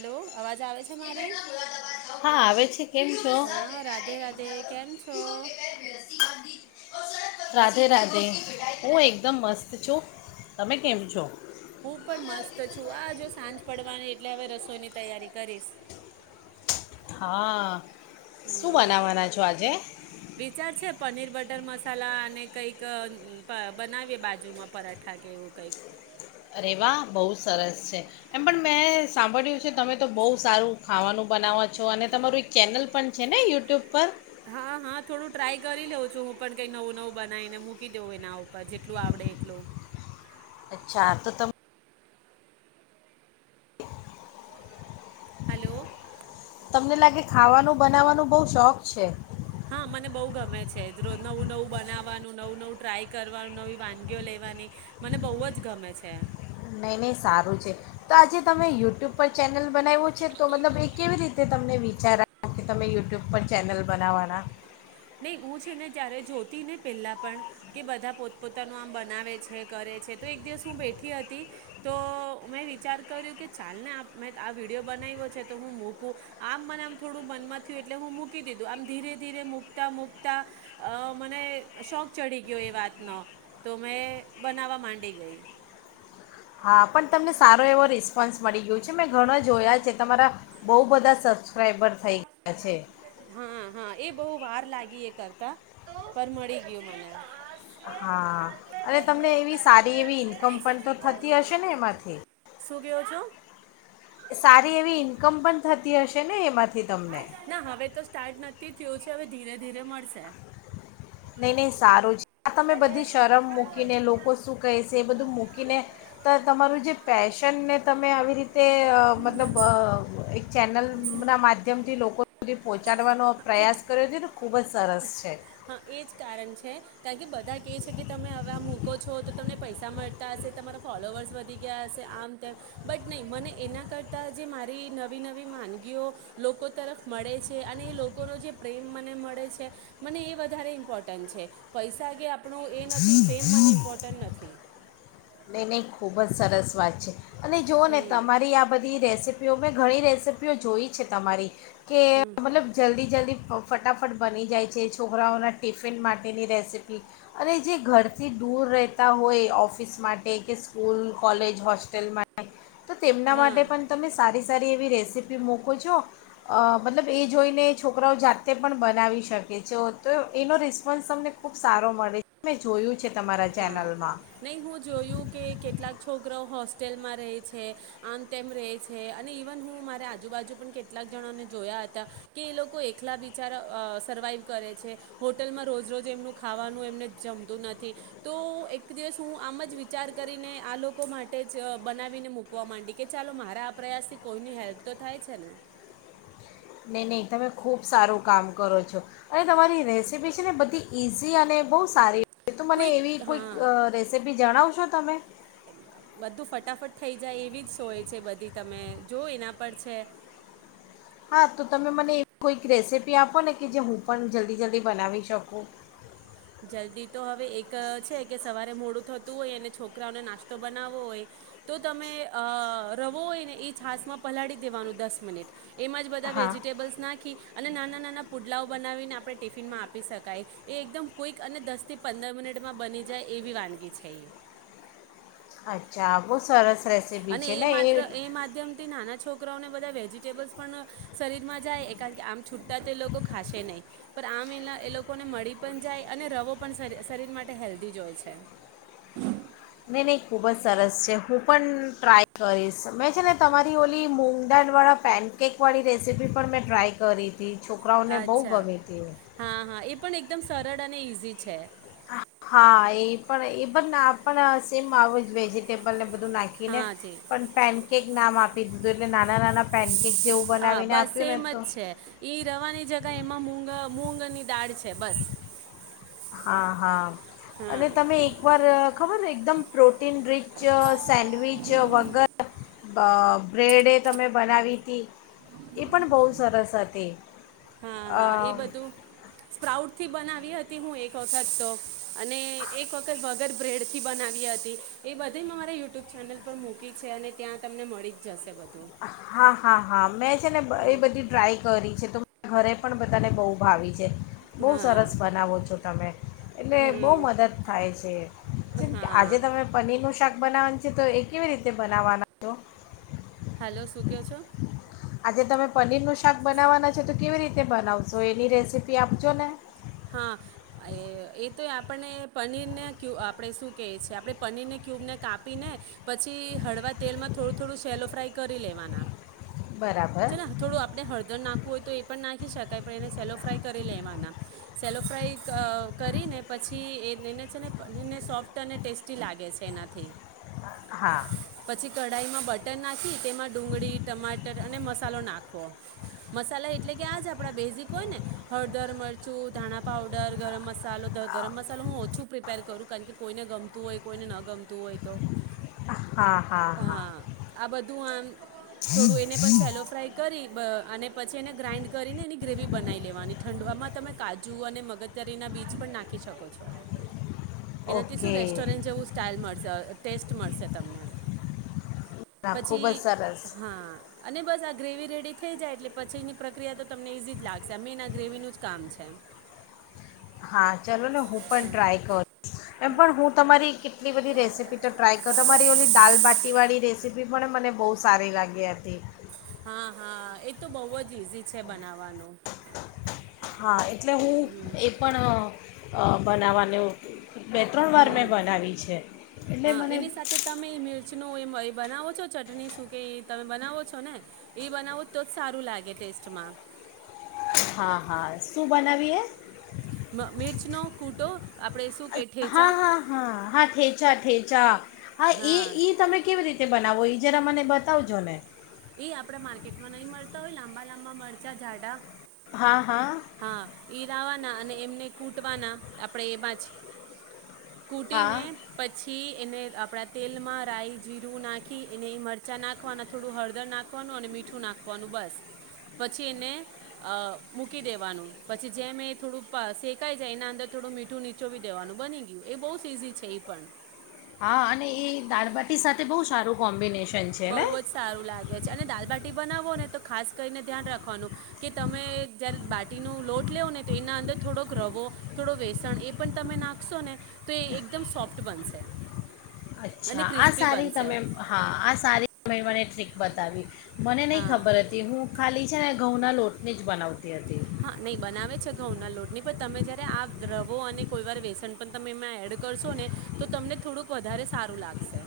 Hello, અવાજ આવે છે મારી? હા આવે છે કેમ છો હા, રાધે રાધે! કેમ છો? રાધે રાધે! હું એકદમ મસ્ત છું, તમે કેમ છો? હું પણ મસ્ત છું. આ જો સાંજ પડવાની, એટલે હવે રસોઈની તૈયારી કરીસ. હા. સુ બનાવવાના છો, આજે? વિચાર છે પનીર બટર મસાલા અને કંઈક પ, અ, બનાવીએ બાજુમાં પરાઠા કે એવું કંઈક. અરે, વાહ! બહુ સરસ છે. એમ પણ મેં સાંભળ્યું, તમે તો બહુ સારું ખાવાનું બનાવવા છો અને તમારું એક ચેનલ પણ છે ને યુટ્યુબ પર? હા, હા, થોડું ટ્રાય કરી લઉં છું, હું પણ કઈ નવું નવું બનાવીને મૂકી દેઉં એના ઉપર, જેટલું આવડે એટલું. અચ્છા, તો તમ હલો, તમને લાગે ખાવાનું બનાવવાનો બહુ શોખ છે! હા, મને બહુ ગમે છે, જ રોજ નવું નવું બનાવવાનું, નવું નવું ટ્રાય કરવાનું, નવી વાનગીઓ લેવાની, મને બહુ જ ગમે છે! નહીં, નહીં સારું છે! તો આ જે તમે યુટ્યુબ પર ચેનલ બનાયવો છે તો, મતલબ, એ કેવી રીતે તમને વિચાર આયો કે તમે યુટ્યુબ પર ચેનલ બનાવવાના? નહી, હું છે ને ત્યારે જોતીને પેલા પણ કે બધા પોતપોતાનું આમ બનાવે છે, કરે છે તો એક દિવસ હું બેઠી હતી, તો મેં વિચાર કર્યો કે, ચાલ ને, મે આ વિડીયો બનાયવો છે તો હું મૂકું. આમ મને આમ થોડું મનમાં થયું, એટલે હું મૂકી દીધું આમ ધીરે ધીરે મુક, મુકતામુકતા મને શોખ ચડી ગયો એ વાતનો, તો મેં બનાવવા માંડી ગઈ. હા, પણ તમને સારો એવો રિસ્પોન્સ મળી ગયો છે, મેં ઘણા જોયા છે, તમારા બહુ બધા સબસ્ક્રાઈબર થઈ ગયા છે. હા, હા, એ બહુ વાર લાગી, એ કરતા પણ મળી ગયું મને. હા, અને તમને એવી, સારી એવી ઈન્કમ પણ તો થતી હશે ને એમાંથી? શું કયો છો? સારી એવી ઈન્કમ પણ થતી હશે ને એમાં? ના, હવે તો સ્ટાર્ટ નથી, થયું છે. હવે, ધીરે ધીરે મળસે. નઈ નહી સારું છે, આ તમે બધી શરમ મૂકીને, લોકો શું કહેસે, એ બધું મૂકી કીને તો તમારું જે પેશનને તમે આવી રીતે તે મતલબ એક ચેનલના માધ્યમથી લોકો હ. પહોંચાડવાનો એટ પ્રયાસ કર્યો છે તો ખૂબ જ સરસ છે. હા એ જ કારણ છે કારણ કે બધા કેહે છે કે તમે હવે મૂકો છો તો તમને પૈસા મળતા હશે તમારા ફોલોવર્સ વધી ગયા હશે આમ તેમ બટ નહીં મને એના કરતાં જે મારી નવી નવી વાનગીઓ લોકો તરફ મળે છે. અને એ લોકોનો જે પ્રેમ મને મળે છે મને એ વધારે ઇમ્પોર્ટન્ટ છે પૈસા કે આપ આપણું એ નથી ફેમ મને ઇમ્પોર્ટન્ટ નથી. નઈ નઈ ખૂબ જ સરસ વાત છે. અને જોઓ ને હમ તમારી આ બધી રેસીપી મેં ઘણી રેસીપીઓ જોઈ છે તમારી કે મતલબ જલ્દી-જલ્દી ફટાફટ બની જાય છે છોકરાઓના ટિફિન માટેની રેસીપી અને જે ઘરથી દૂર રહેતા હોય ઓફ ઓફિસ માટે કે સ્કૂલ, કોલેજ, હોસ્ટેલ માંટે તો તેમના હા માટે પણ તમે સારી સારી એવી રેસીપી મકો છો મતલબ એ જોઈને છોકરાઓ જાતે પણ બનાવી શકે છે તો એનો રિસ્પોન્સ તમને ખૂબ સારો મળે છે મેં જોયું છે તમારા હા ચેનલમાં. નહીં હું જોયું કે કેટલાક છોકરાઓ હોસ્ટેલમાં રહે છે આમ તેમ રહે છે અને ઇવન હું મારે આજુબાજુ પણ કેટલાક જણાને જોયા હતા કે એ લોકો એકલા બિચારા સર્વાઈવ કરે છે હોટલમાં રોજ રોજ એમનું ખાવાનું એમને જમતું નથી. તો એક દિવસ હું આમ જ વિચાર કરીને આ લોકો માટે જ બનાવીને મુૂકવા માંડી કે ચાલો મારા આ પ્રયાસથી કોઈની હેલ્પ તો થાય છે ને. નહીં નહીં તમે ખૂબ સારું કામ કરો છો, અને તમારી રેસીપી છે ને બધી ઇઝી અને બહુ સારી એ તું મને એવી કોઈક રેસીપી જણાવશો. તમે બધું ફટાફટ થઈ જાય એવી જ સોય છે બધી તમે જો એના પર છે. હા તો તમે મને એવી કોઈક રેસીપી આપો ને કે જે હું પણ જલ્દી-જલ્દી બનાવી શકું. જલ્દી તો હવે એક છે કે સવારે મોડું થતું હોય અને છોકરાઓને નાસ્તો બનાવવો હોય તો તમે અ રવો હોય ને એ છાસ માં પલાળી દેવાનું દસ મિનિટ એમાં જ બધા હા વેજીટેબલ્સ નાખી અને નાના નાના પુડલાઓ બનાવીને આપણે ટિફિનમાં આપી શકાય એ એકદમ કોઈક અને દસ થી પંદર મિનિટમાં બની જાય એવી વાનગી છે. અચ્છા આ બું સરસ રેસીપી અને છે એ ને માત્ર એ માધ્યમથી નાના છોકર છોકરાઓને બધા વેજિટેબલ્સ પણ શરીરમાં જાય કારણ કે આમ છૂટતાં તો એ લોકો ખાશે નહીં, પણ આમ એના એ લોકોને મળી પણ જાય અને રવો પણ શરીર માટે હેલ્ધી જ હોય છે. નહીં નહીં ખૂબ જ સરસ છે. હું પણ ટ્રાય કરીશ મેં છે ને તમારી ઓલી મૂગ દાળવાળા પેનકેકવાળી રેસીપી પણ મેં ટ્રાય કરી. તે છોકરાઓને બહુ અચ્છા ગમે તી. હા હા એ પણ એકદમ સરળ અને ઇઝી છે. હા એ પણ એ પણ આપણ સેમ આવ જ વેજીિટેબલ બધું નાખીને હા જી પણ પેન કેક નામ આપી દીધું એટલે નાના નાના પેનકેક જેવું હા બનાવીને બસ આપ્યું ને સેમ જ તો છે ઈ રવાની જગ એમાં મુગા મૂગની દાળ છે બસ હા હા અને હા તમે એક વાર ખબરને એકદમ પ્રો ટિન રિચ સેન્ડવિચ વગર બ બ્રેડે તમે બનાવી હતી એ પણ બહુ સરસ હતી. હા અ હા એ બધું સ્પ્રાઉટ થી બનાવી હતી હું એક વખત તો અને એક વખત વગર બ્રેડથી બનાવી હતી એ બધી માહરા યુટ્યુબ ચેનલ પર મૂકી છે અને ત્યાં તમને મળી જ જશે બધું. હા હા હા મેં છે ને એ બધી ટ્રાય કરી છે તો ઘરે પણ બધાને બહુ ભાવિ છે બહુ સરસ હા બનાવો છો તમે એટલે બહુ હમ મદદ થાય છે જેમ કે આજે હા તમે પનીરનું શાક બનાવાની છે તો એ કેવી રીતે બનાવવાના છો હેલો શું કેવો છો આજે તમે પનીરનું શાક બનાવવાના છો તો કેવી રીતે બનાવશો એની રેસીપી આપજો ને હા એ એ તો આપને પનીરને ક્ય આપણે શું કહે છે આપણે પનીરને ક્યુબને કાપીને પછી હળવા તેલમાં થોડું થોડું સેલો ફ્રાય કરી લેવાના બરાબર ચલા થોડું આપણે હળદર નાખવું હોય તો એ પણ નાખી શકાય પણ એને સેલો ફ્રાય કરી લેવાના સેલો ફ્રાય અ કરીને પછી એ એને છે ને એને સોફ્ટ અને ટેસ્ટી લાગે છે એનાથી હા કડાઈ મા બટર ના તેમાં ડુંગળી ટમાટર અને મસાલો નાખ નાખો મસાલા એટલે કે આ જ આપણા બેઝિક હોય ને હળદર મરચું ધાણા પાઉડર ગરમ મસાલો ગરમ મસાલો હું ઓછું પ્રિપેર કરું કારણ કે કોઈને ગમતું હોય કોઈને ન ગમતું હોય તો હા આ બધું આમ થોડું એને પણ સેલો ફ્રાય કરી બ અને પછી એને ગ્રાઇન્ડ કરીને એની ગ્રેવી બનાઈ લેવાની ઠંડુ એમાં તમે કાજુ અને મગતારીના બીજ પણ નાખી શકો છો એનાથી શું ઓકે રેસ્ટોરન્ટ જેવુ સ્ટાઈઇલ મળશે ટેસ્ટ મળશે તમને ના ખૂબ પછી જ સરસ હા અને બસ આ ગ્રેવી રેડી થઈ જાય એટલે પછીની પ્રક્રિયા તો તમને ઇઝી જ લાગશે મેન આ ગ્રેવીનું જ કામ છે છે હા ચલો ને હું પણ ટ્રાય કરું એમ પણ હું તમારી આટલી બધી રેસીપી તો ટ્રાય કરો મારી ઓલી દાલબાટીવાળી રેસીપી પણ મને બહુ સારી લાગી હતી હા હા એ તો બહુ જ ઈઝી છે બનાવ હા એટલે હું એ પણ અ બનાવાને બે ત્રણ વાર મેં હમ બનાવી છે એટલે હા મને એની સાથે તમે એ મિર્ચનું એમ એ બનાવો છો ચટણી શું કે તમે બનાવો છો ને એ બનાવો તોજ સારું લાગે ટેસ્ટમાં. હા હા શું બનાવીએ? મ મિર્ચનો કૂટો આપણે શું કે હા ઠેચા હા હા હા ઠેચા ઠેચા હા એ તમે કેવી રીતે તે બનાવવો ઇ જરા મને બતાવજો ને. એ આપડા માર્કેટમાં નહી મળતા હોય લાંબા લાંબા મરચાં જાડા હા હા હા ઈ લાવાનું અને એમને કૂટવાના આપણે એમાં જ હા કૂટીને પછી એને આપણા તેલમાં રાય જીરું નાખી એને મરચાં નાખવા થોડું હળ દર નાખવાનું અને મીઠું નાખવાનું બસ પછી એને અ મૂકી દેવાનું પછી જેમ એ થોડું શેકાઈ જાય એના અંદર થોડું મીઠું નીચોવી દેવાનું બની ગયું એ બોજ ઈઝી છે એ પણ. હા અને એ દાળબાટી સાથે બહુ સારું કોમ્બિનેશન છે બહુ ને જ સારું લાગે છે અને દાલબાટી બનાવો ને તો ખાસ કરીને ધ્યાન રાખવાનું કે તમે જ્યારે બાટીનો લોટ લેવ ને તો એના અંદર થોડોક રવો થોડો વેસણ એ પણ તમે નાખશો ને તો એ એકદમ સોફ્ટ બનશે. અને અચ્છા આ ક્રિસ્પી સારી બનશે તમે હા આ સારી [unintelligible] શીખ બતાવી મને નહી હા ખબર હતી હું ખાલી છે ને ઘઉંના લોટની જ બનાવતી હતી. હા નહી બનાવે છે ઘઉંના લોટની પણ તમે જયારે આ રવો અને કોઈ વાર વેસન પણ તમે એમાં એડ કરશો ને તો તમને થોડુંક વધારે સારું લાગશે.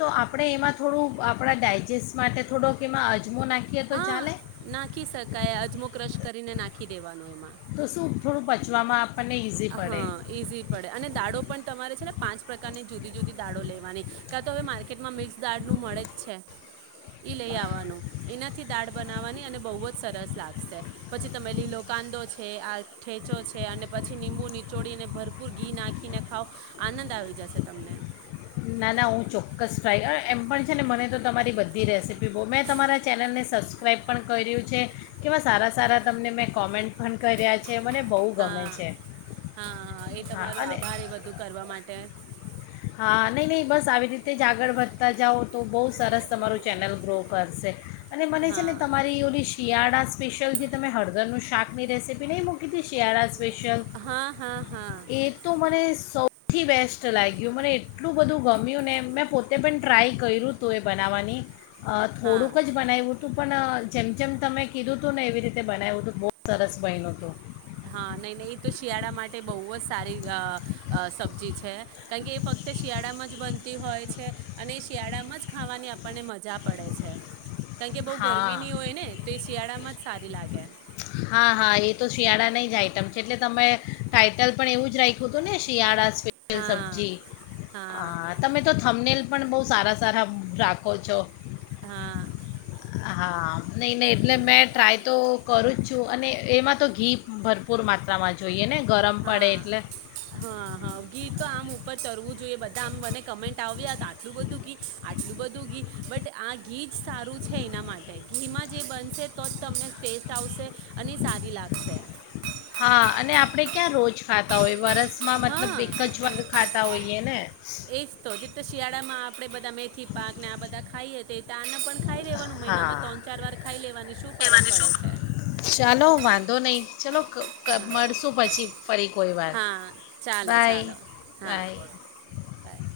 તો આપણે એમાં થોડું આપણા ડાયજેસ્ટ માટે થોડોક એમાં અજમો નાખીએ તો હા ચાલે નાખી શકાય અજમો ક્રશ કરીને નાખી દેવાનું એમાં. તો શું થોડું પચવામાં આપ હા ઈઝી પડે અને દાડો પણ તમારે છે ને પાંચ પ્રકારની જુદી જુદી દાળો લેવાની કા તો હવે માર્કેટમાં મિક્સ દાળ નું મળે જ છે ઈ લઈ આવવાનું એનાથી દાળ બનાવવાની અને બહુ જ સરસ લાગશે પછી તમે લીલો કાંદો છે આ ઠેચો છે અને પછી લિંબુ નીચોડીને ભરપૂર ઘી નાખીને ખાવ આનંદ આવી જશે તમને. ના ના હું ચોક્કસ ટ્રાય એમ પણ છે ને મને તો તમારી બધી રેસીપી બો મેં તમારા ચેનલને સબસ્ક્રાઈબ પણ કર્યું છે કેવા સારા સારા તમને મેં કોમેન્ટ પણ કર્યા છે. મને બહુ ગમે હા છે હા એ હા તમારો અને આભાર એ બધું કરવા માટે. નઈ બસ આવી રીતે જ આગળ વધતા જાઓ તો બહુ સરસ તમારું ચેનલ ગ્રો કરશે. અને મને છે હા ને તમારી ઓલી શિયાળા સ્પેશિયલથ જે તમે હળદરનું શાકની રેસીપી નહીં મૂકી હતી શિયાળા સ્પેશિયલ હા હા હા એ તો મને સૌથી બેસ્ટ લાગ્યું મને એટલું બધું ગમ્યું ને મેં પોતે પણ ટ્રાય કર્યું હતું એ બનાવવાની અ થોડુંક હા જ બનાયવુ તું પણ જેમ જેમ તમે કીધું તું ને એવી રીતે બનાવ્યું તું બોવ સરસ બયનું તું. હા નહીં નહીં એ તો શિયાળા માટે બહુ જ સારી અ અ સબ્જી છે કારણ કે એ ફક્ત શિયાળામાં જ બનતી હોય છે અને એ શિયાળામાં જ ખાવાની આપણને મજા પડે છે. કારણ કે બહ હા ગરમીની હોય ને તો એ શિયાળામાં જ સારી લાગે. હા હા એ તો શિયાળાની એટલે તમે ટાાઈટલ પણ એવું જ રાખ્યું હતું ને શિયાળા હા સબ્જી હ હા તમે તો થમ્બનેલ પણ બહુ સારા સારા રાખો છો. હા. હા. નહીં નહીં એટલે હમ મેં ટ્રાય તો કરું જ છું. અને એમાં તો ઘી ભરપૂર માત્રામાં જોઈએ ને. ગરમ પડે હા એટલે હા હા, ઘી. તો આમ ઉપર તરવું જોઈએ. બધા આમ મને કમેન્ટ આવ્યા આટલું બધું ઘી, આટલું બધું ઘી. બટ, આ ઘી જ સારું છે. એના માટે ઘીમાં જે બનશે તો જ તમને ટેસ્ટ આવશે. અને સારી લાગશે. હા, અને આપડે ક્યાં રોજ ખાતા હોય? વરસ. હા, ને એજ તો જે તો શિયાળામાં આપડે બધા મેથી પાક ને, આ બધા. ખાઈએ તો એ [inaudible] પણ ખાઈ લેવાનું, હા મહિનામાં ત્રણ ચાર વાર ખાઈ લેવાની. શું ફરક પડે છે? ચાલો વાંધો નહીં ચલો ક ક હા મળશું પછી ફરી કોઈ વાર. હા ચાલો બાય ચાલો હા બાય. બાય